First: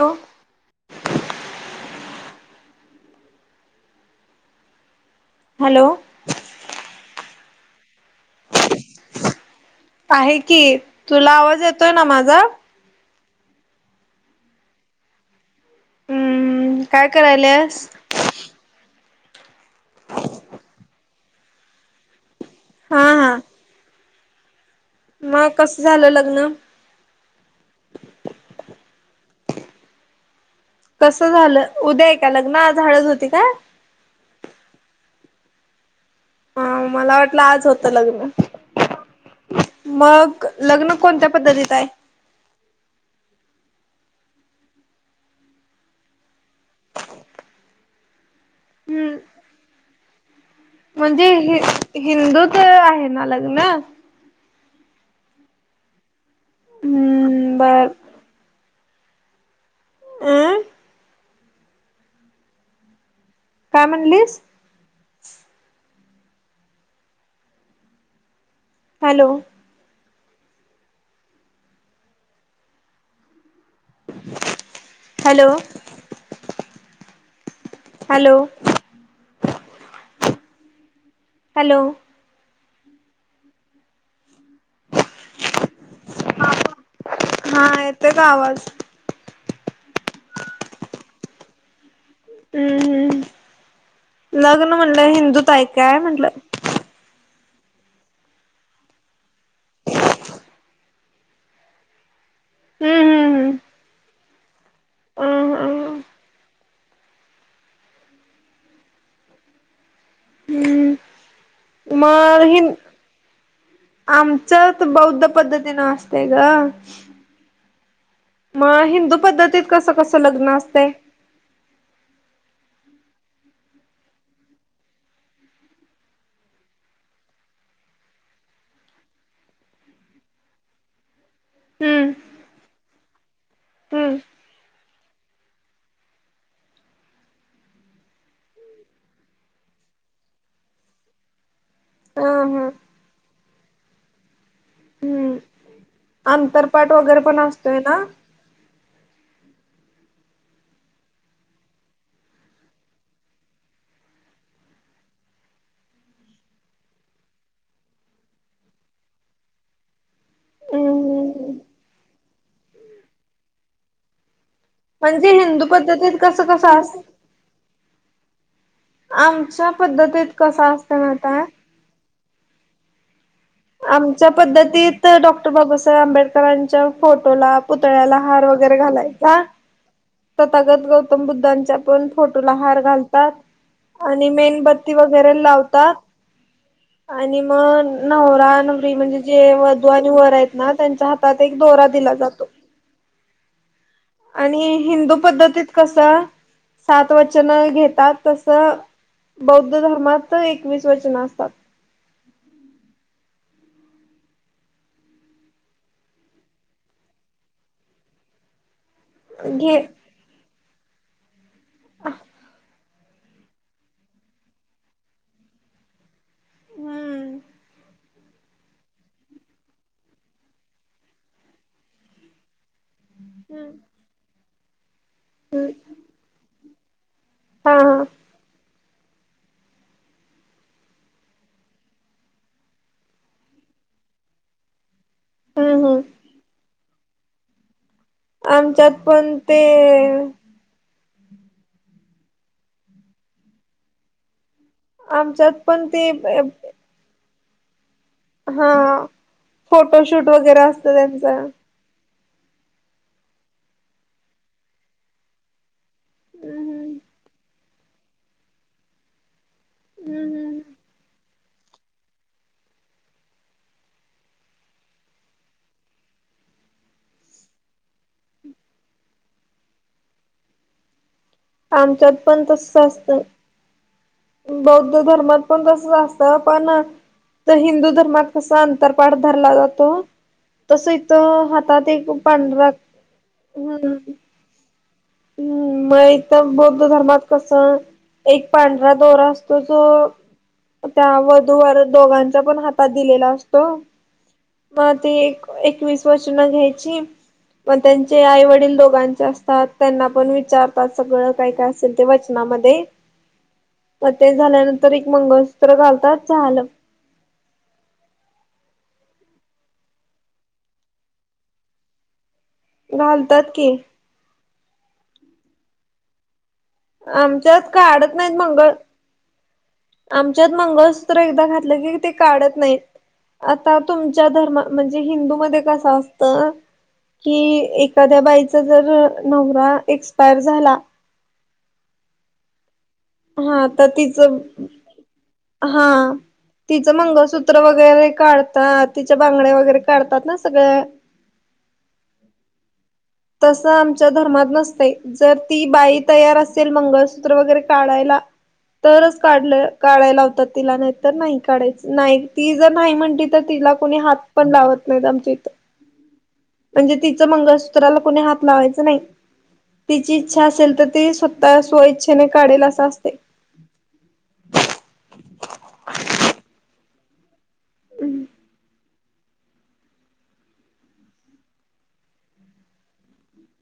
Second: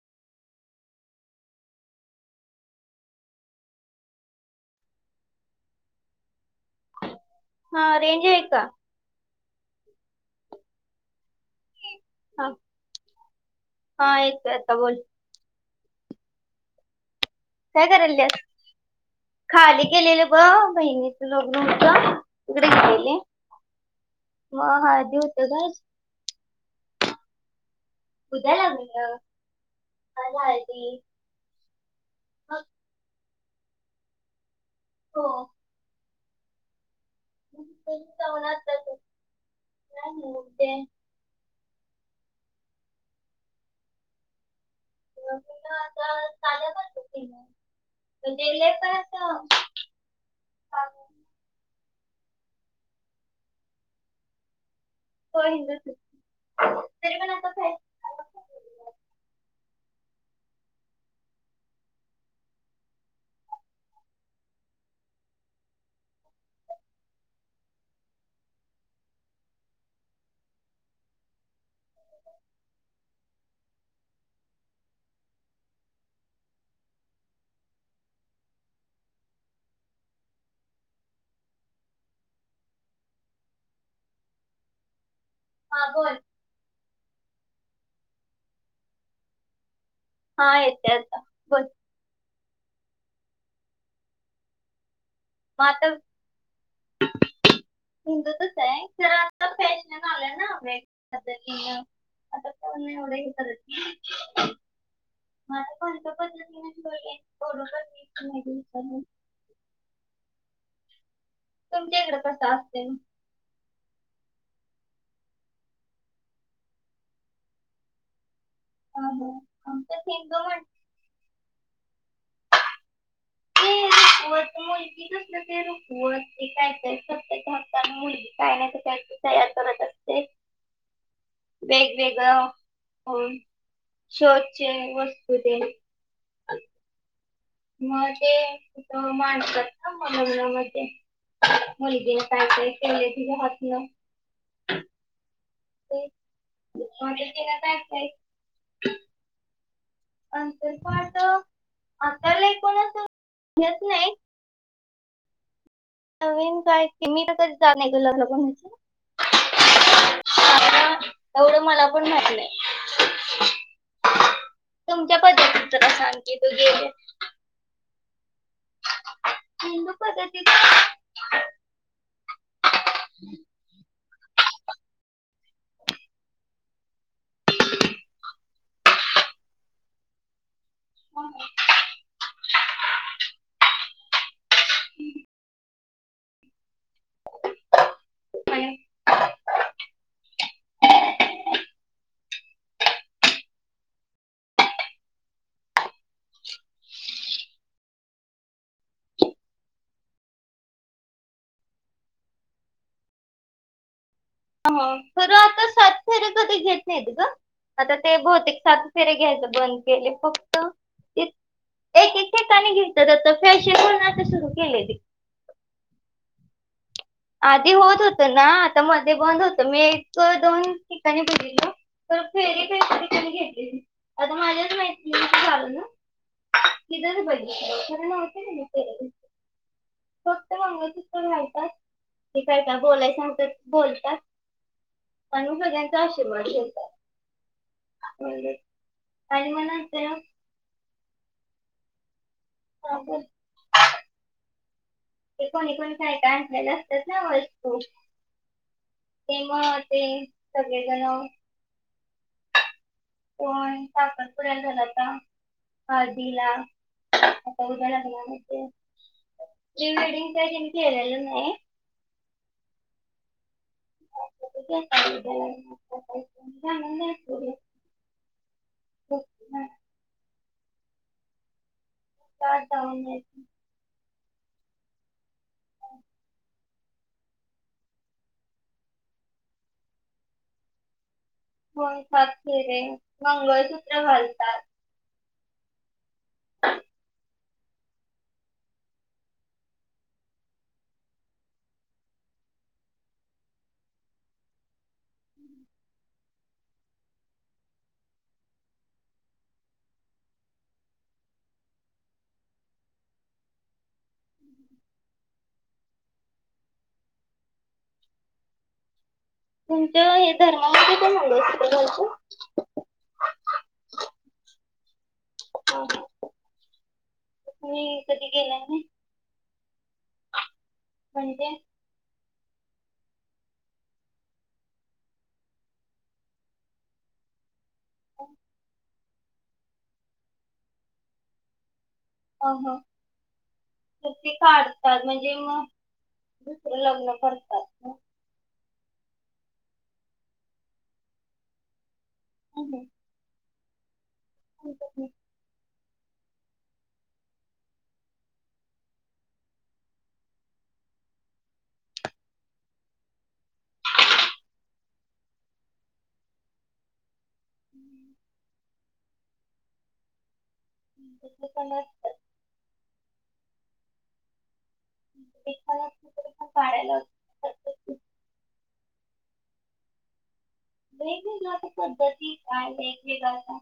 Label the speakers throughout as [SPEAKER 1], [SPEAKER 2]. [SPEAKER 1] Hello. Hello.
[SPEAKER 2] हा range आहे का?
[SPEAKER 1] आहे की तुला आवाज येतोय ना मा
[SPEAKER 2] हा हा येतो आता बोल.
[SPEAKER 1] हमम काय करायलय?
[SPEAKER 2] काय करायलस खाली गेलेलं ब बहिणीच लग्न होतं
[SPEAKER 1] हा. हा
[SPEAKER 2] ब ह [unintelligible]
[SPEAKER 1] मग कसं झालं लग्न?
[SPEAKER 2] उद्या लग्न आज हळदी.
[SPEAKER 1] कस झालं उद्या आहे का लग्न
[SPEAKER 2] मग
[SPEAKER 1] आज हळद होती काय?
[SPEAKER 2] हो.
[SPEAKER 1] हा मला वाट आज होत लग्न
[SPEAKER 2] जाऊन आता ते
[SPEAKER 1] मग लग्न कोणत्या पद्धतीत आहे?
[SPEAKER 2] लग्न तर साध्या पध्दतीने म्हणजे [unintelligible]
[SPEAKER 1] हमम.
[SPEAKER 2] [inaudible]
[SPEAKER 1] म्हणजे ह हिंदू तर आहे ना लग्न?
[SPEAKER 2] होय हिंदूचे.
[SPEAKER 1] हम बर. अंम. काय म्हणलीस? हॅलो. हॅलो. Hello, hello.
[SPEAKER 2] हा बोल?
[SPEAKER 1] हा बोल, हा येतोय का आवाज?
[SPEAKER 2] हा येत आता, बोल?
[SPEAKER 1] हम्म हम्म, लग्न म्हणलं हिंदु
[SPEAKER 2] मा आत
[SPEAKER 1] [inaudible]
[SPEAKER 2] हिंदूतच आहे जरा आता फॅशन आलं ना [unintelligible] बदलेल. आता कोण एवढ हे
[SPEAKER 1] हम्म
[SPEAKER 2] करत
[SPEAKER 1] [inaudible] हम्म
[SPEAKER 2] माझ
[SPEAKER 1] हम्म. अ
[SPEAKER 2] पंथ पद्धतीन [unintelligible] लगीन करून. तुमच्या
[SPEAKER 1] म
[SPEAKER 2] इकडे कसं
[SPEAKER 1] हिन
[SPEAKER 2] असते
[SPEAKER 1] आमचं त बौद्ध पद्धतीनं असतय ग. म हिंदू पद्धतीत कसं
[SPEAKER 2] आमच्यात
[SPEAKER 1] कसं
[SPEAKER 2] हिंदू
[SPEAKER 1] लग्न
[SPEAKER 2] म्हण
[SPEAKER 1] असतय.
[SPEAKER 2] हि रुखवत मुल ते कसल ते रुखवत ते काय करत्यात ते हातान मुलगी काय नाहीत काय तयार करत
[SPEAKER 1] [inaudible] हम्म
[SPEAKER 2] वेगवेगळ, हो,
[SPEAKER 1] हम्म
[SPEAKER 2] शो चे वस्तू तेन. म ते, तिथ माडतात ना मलग्रह मध्ये. मुलगीन
[SPEAKER 1] ह
[SPEAKER 2] काय
[SPEAKER 1] ह
[SPEAKER 2] काय केलय तिच्या हात ना.
[SPEAKER 1] हम्म, अंतरपाठ वगैरे पण असतोय ना.
[SPEAKER 2] अंतर अंतरपाट, आता लई कोण असं, घेत नइ. नवीन काय [unintelligible] आता एवढं मला पण माहित
[SPEAKER 1] हम्
[SPEAKER 2] नाही.
[SPEAKER 1] हम.
[SPEAKER 2] तुमच्या
[SPEAKER 1] म्हणजे हिंदू
[SPEAKER 2] जरा
[SPEAKER 1] पद्धतीत
[SPEAKER 2] सांग की
[SPEAKER 1] कसं
[SPEAKER 2] तू
[SPEAKER 1] कसं
[SPEAKER 2] गेले
[SPEAKER 1] अस आमच्या पद्धतीत कस असत महिताय आमच्या पद्धतीत डॉक्टर बाबासाहेब आंबेडकरांच्या फोटोला पु तळ्याला हार वगैरे घालायचा. तथागत गौतम बुद्धांच्या पण फोटोला हार घालतात. आणि मेनबत्ती वगैरे लावतात. आणि मग नवरा नवरी म्हणजे जे वधू आणि वर आहेत ना त्यांच्या हातात एक दोरा दिला जातो. आणि हिंदू पद्धतीत कसं, सात वचन घेतात तस बौद्ध धर्मात एकवीस वचनं असतात.
[SPEAKER 2] ह खरं आता सात फेरे कधी घेत नाहीत ग, आता ते बहुतेक सात फेरे घ्यायच
[SPEAKER 1] घे
[SPEAKER 2] बंद केले फक्त, [unintelligible] एक एक ठिकाणी घे त्याज्यात फॅशन म्हणून आता सुरू केलय ते.
[SPEAKER 1] हम्म
[SPEAKER 2] आधी होत हो त ना आता मध्ये बंद होत मी एक दोन ठिकाणी बघितले, तर फेरे कायतरी तेनी घेतली नाहीत, आता माझ्याच मै
[SPEAKER 1] हम्.
[SPEAKER 2] इर बरी [unintelligible] न न नव्हतं नाही. फक्त मंगळसूत्रच घालतात. ते काय नाही, बोलयच होत ते बोलतात. म्हणून
[SPEAKER 1] हम्म हम्म
[SPEAKER 2] सगळ्यांचा आशीर्वाद घेतात.
[SPEAKER 1] आमच्यात पण
[SPEAKER 2] आणि
[SPEAKER 1] ते...
[SPEAKER 2] मग नंतर ह [unintelligible] ए
[SPEAKER 1] आमच्यात
[SPEAKER 2] कोनि
[SPEAKER 1] पण
[SPEAKER 2] कोनी
[SPEAKER 1] ते
[SPEAKER 2] काय काल आणलेलं तस.
[SPEAKER 1] हा
[SPEAKER 2] तेव्हा ते
[SPEAKER 1] फोटोशूट वगैरे असतं
[SPEAKER 2] सगळेजण-
[SPEAKER 1] त्यांचं.
[SPEAKER 2] पण, साखरपुडा झाला का हळदीला? प्रीवेडिंग तीन
[SPEAKER 1] हम्म
[SPEAKER 2] काय केलेल नाही. [unintelligible]
[SPEAKER 1] आमच्यात पण तसच असतय. बौद्ध धर्मात पण तस असत पण- तर हिंदू धर्मात कसा अंतर पाठ धरला जातो, तस इथ हात- त्यात एक [unintelligible] पांढरा हम्म.
[SPEAKER 2] म्हणतात.
[SPEAKER 1] हम्म, नाहीतर बौद्ध धर्मात कसं- एक पांढरा दोरा असतोय जो- त्या वधूवर दोघांच्या पण हातात दिलेला असतो. मग ते एक- एकवीस वचनं घ्यायची. मग त्यांचे आई वडील दोघांचे असतात. त्यांना पण विचारतात सगळं काय, काय असेल ते वचनामध्ये. मग ते झाल्यानंतर एक मंगळसूत्र घालतात झालं.
[SPEAKER 2] तुमच्या हे धर्मामध्ये पण मंगळसूत्र घालतात?
[SPEAKER 1] घालतात की.
[SPEAKER 2] [inaudible]
[SPEAKER 1] आमच्यात
[SPEAKER 2] मी
[SPEAKER 1] काढत
[SPEAKER 2] कधी
[SPEAKER 1] नाहीत
[SPEAKER 2] गेला
[SPEAKER 1] मंगळ.
[SPEAKER 2] नाही
[SPEAKER 1] आमच्यात मंगळसूत्र एकदा
[SPEAKER 2] म्हणजे
[SPEAKER 1] घातलं की, ते- काढत नाहीत. आता तुमच्या धर्म म्हणजे हिंदू मध्ये कस असत? कि एखाद्या बाईचा जर नवरा जर एक्सपायर झाला-
[SPEAKER 2] हा हा.
[SPEAKER 1] हा तर तिचं,
[SPEAKER 2] म्हणजे मग
[SPEAKER 1] हा.
[SPEAKER 2] दुसरं
[SPEAKER 1] तिचं
[SPEAKER 2] लग्न
[SPEAKER 1] मंगळसूत्र
[SPEAKER 2] करतात.
[SPEAKER 1] वगैरे काढतात, तिच्या बांगड्या वगैरे काढतात, ‌ना सगळ.
[SPEAKER 2] [inaudible]
[SPEAKER 1] तस आमच्या धर्मात नसतय, जर ती बाई- तयार असेल मंगळसूत्र वगैरे काढायला- तरच काढलं काढाय लावतात तिला, नाही तर नाही काढायच, नाही ती जर नाही म्हणली तर तिला- कोणी हात पण लावत नाही आमच्या इथे, म्हणजे तिच मंगळ- सुत्राला कोणी हात लावायच नाही, तिची इच्छा असेल तर ते स्वतः स्व- इच्छने काढेल, अस असतय.
[SPEAKER 2] [unintelligible] पण पण काढय लावतात.
[SPEAKER 1] [inaudible]
[SPEAKER 2] वेगवेगळ्या तर पद्धतीत आहे वेगवेगळ्या-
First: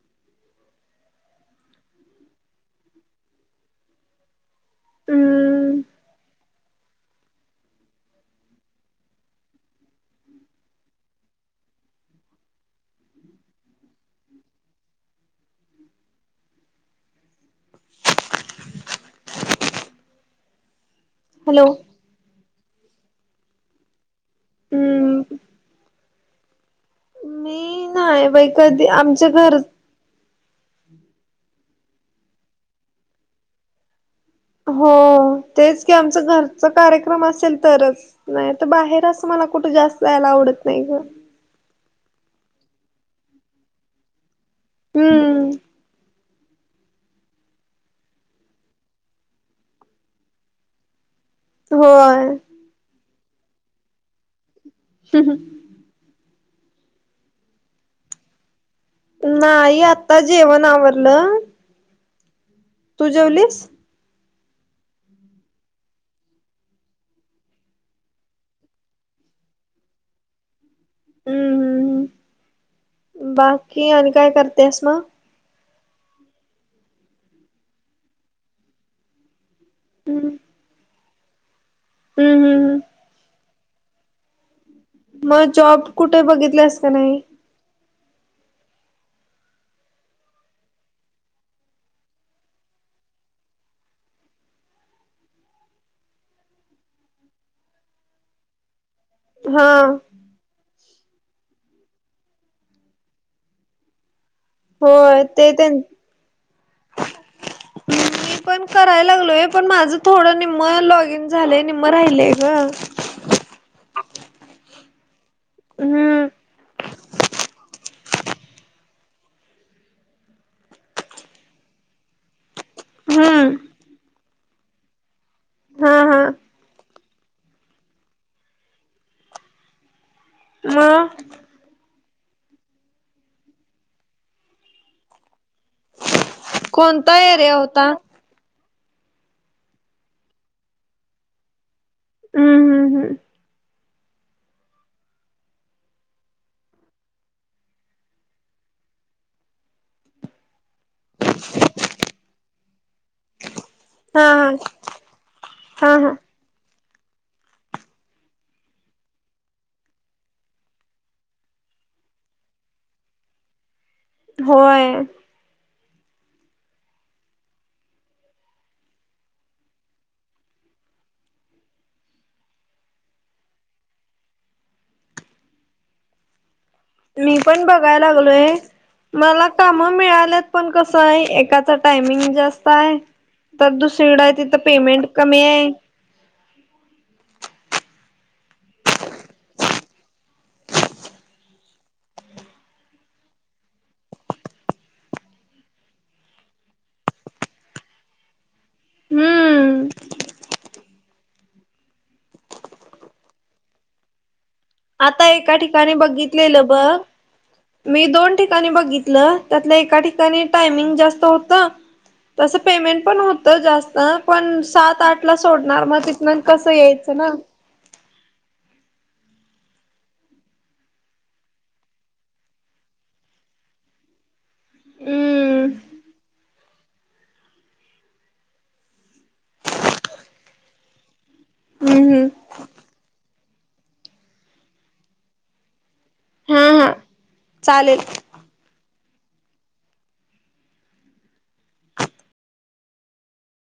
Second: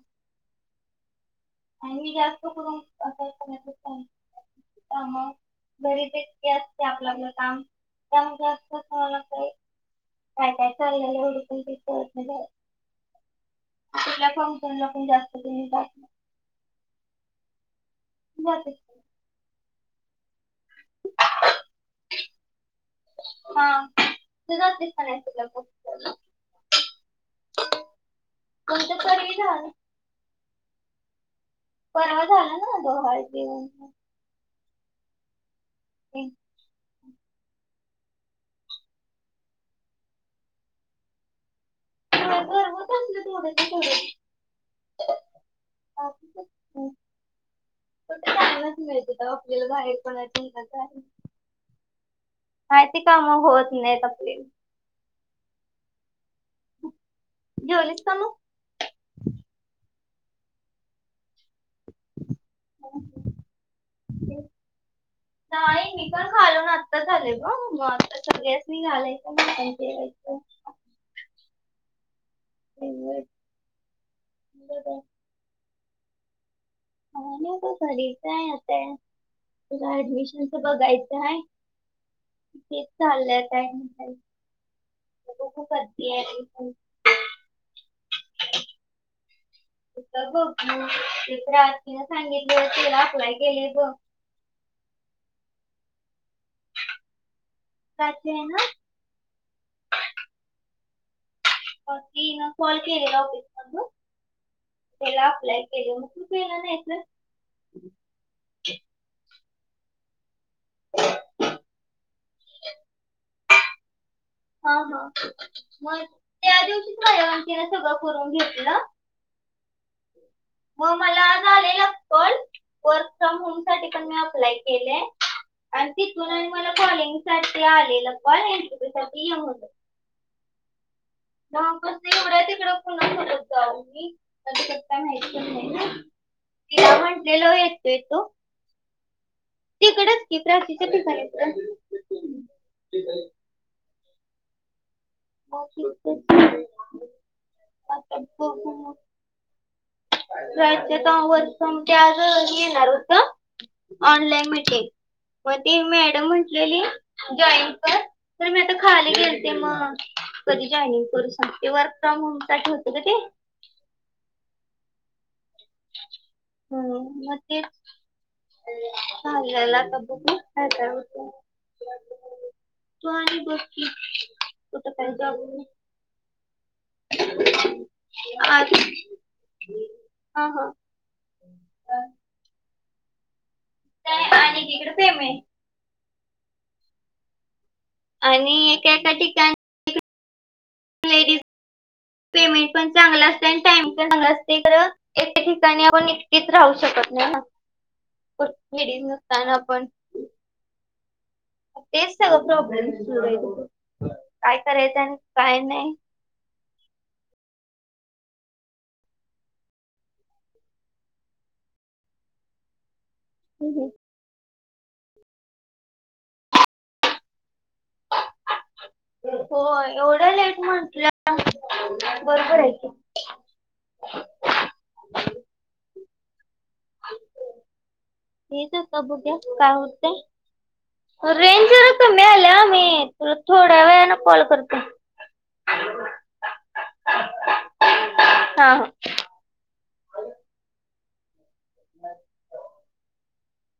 [SPEAKER 2] [unintelligible] त्या
[SPEAKER 1] हम्म
[SPEAKER 2] मग घरी इतकी असते आपल्यालं काम त्यामध्ये असं लागतय [unintelligible] काय, काय चाललंय एवढं पण काय कळत नाही. [unintelligible] पण जास्त करून काय जाते.
[SPEAKER 1] हॅलो.
[SPEAKER 2] हा तुझाच
[SPEAKER 1] हम्म
[SPEAKER 2] [inaudible]
[SPEAKER 1] मी नाही बाई कधी
[SPEAKER 2] तुमचं
[SPEAKER 1] आमच्या
[SPEAKER 2] परवी
[SPEAKER 1] घर
[SPEAKER 2] झालं परवा झालं ना डोहाळे जेवण?
[SPEAKER 1] हो तेच की आमचं
[SPEAKER 2] ते.
[SPEAKER 1] घरचा कार्यक्रम असेल तरच. नाही तर बाहेर असं मला कुठे जास्त जायला आवडत नाही.
[SPEAKER 2] [inaudible] मिळतय
[SPEAKER 1] हम्म.
[SPEAKER 2] आपल्याला बाहेर कोणा ना [inaudible]
[SPEAKER 1] होय.
[SPEAKER 2] बाहेरची काम होत नाही त आपली.
[SPEAKER 1] ह, ह
[SPEAKER 2] जेवलीस का मग?
[SPEAKER 1] नाही आता जेवण आवरलं तू जेवलीस?
[SPEAKER 2] ह [inaudible]
[SPEAKER 1] [inaudible]
[SPEAKER 2] नाही मी पण खालून आत्ताच आले ग, मग आता सगळ्यांनी घालायचं म आपण जेवायचं.
[SPEAKER 1] हम्म,
[SPEAKER 2] नाही
[SPEAKER 1] हम्म्, बाकी आणि काय करतेस मग?
[SPEAKER 2] काय नाही बघ घरीचं आहे आता, पुढं ऍडमिशनच बघायचं हाय.
[SPEAKER 1] हम, हम
[SPEAKER 2] तेच चाललंय काय म्हणताय मग?
[SPEAKER 1] मग जॉब कुठे
[SPEAKER 2] ऍडमिशन
[SPEAKER 1] बघितलास का नाही?
[SPEAKER 2] [inaudible] सांगितलय तेला आपलय केलेय बघ का [unintelligible] यचे हा
[SPEAKER 1] हा.
[SPEAKER 2] [unintelligible] कॉल केलेला होता त्याला
[SPEAKER 1] होय ते
[SPEAKER 2] आपलाय
[SPEAKER 1] त्यां
[SPEAKER 2] केलं होते. तू केला नाहीस?
[SPEAKER 1] मी पण कराय लागलोय पण माझं थोडं मग लॉग इन झालंय निम्म राहिलय ग.
[SPEAKER 2] हा हा, मग
[SPEAKER 1] हम्म
[SPEAKER 2] त्या दिवशीच माझ्या अँटी न सगळं करून घेतल. मग मला झालेला call, work from
[SPEAKER 1] hmm
[SPEAKER 2] home साठी पण मी अप्लाय केलेला. केलेय, आणि
[SPEAKER 1] हा हा.
[SPEAKER 2] तिथूनच मला कॉलिंग साठी आलेला कॉल इंटरव्यू साठी या म्हणून.
[SPEAKER 1] म?
[SPEAKER 2] नाप ते [unintelligible] पु्या तिकड पुन करत जाऊ मीता माहतीच नाही ना [inaudible] तिला
[SPEAKER 1] कोणता
[SPEAKER 2] म्हटलेल
[SPEAKER 1] एरिया होता?
[SPEAKER 2] येतो येतो. तिकडच की, प्राचीच्या ठिकाणीच ग.
[SPEAKER 1] हम्म. हम्म
[SPEAKER 2] ठीक
[SPEAKER 1] हम्म
[SPEAKER 2] आहे. म म [unintelligible] य तर सम ते आज येणार होत [inaudible] ऑनलाईन
[SPEAKER 1] हा हा
[SPEAKER 2] मीटिंग, मग ती
[SPEAKER 1] हा हा
[SPEAKER 2] मॅडम म्हटलेली जॉईन कर तर मी तर खाली गेलते मग कधी जॉईनिंग करू सांगते वर्क फ्रॉम होमसाठी होतं का ते?
[SPEAKER 1] होय.
[SPEAKER 2] हम् म ते हेला [unintelligible] तो आधी बघ की कुठ तरी जॉब.
[SPEAKER 1] मी पण बघाय लागलोय
[SPEAKER 2] आणि
[SPEAKER 1] मला काम मिळाल्यात
[SPEAKER 2] हा हा
[SPEAKER 1] पण कस आहे एकाच टायमिंग जास्त आहे तर दुसरीकड तिथं
[SPEAKER 2] आणि तिकडे
[SPEAKER 1] पेमेंट कमी आहे.
[SPEAKER 2] आणि एका एका ठिकाण
[SPEAKER 1] [unintelligible]
[SPEAKER 2] पेमेंट पण चांगला असतें आणि टाइम पण चांगला असते खंर एके ठिकाणी आपण एकटीच राहू शकत नाही ना लेडीज नसताना आपण.
[SPEAKER 1] हम्म
[SPEAKER 2] तेच सगं प्रॉब्लेम काय करायचं आणि काय नाही.
[SPEAKER 1] कलेलं बघ. मी दोन ठिकाणी बघितलं त्यातलं एका ठिकाणी टायमिंग जास्त होत. तसं पेमेंट पण होत. तर जास्त पण सात आठ ला सोडणार मग तिथून कसं यायचं ना.
[SPEAKER 2] हो एवढं लेट म्हटलं बरोबर आहे की.
[SPEAKER 1] हम्म.
[SPEAKER 2] हे तेच आता बघूया काय होतेे रेंज जरा
[SPEAKER 1] हम्
[SPEAKER 2] कमी
[SPEAKER 1] हम्.
[SPEAKER 2] मी तुला थोड्या वेळने कॉल करत.
[SPEAKER 1] हा हा चालेल.
[SPEAKER 2] हा. ब.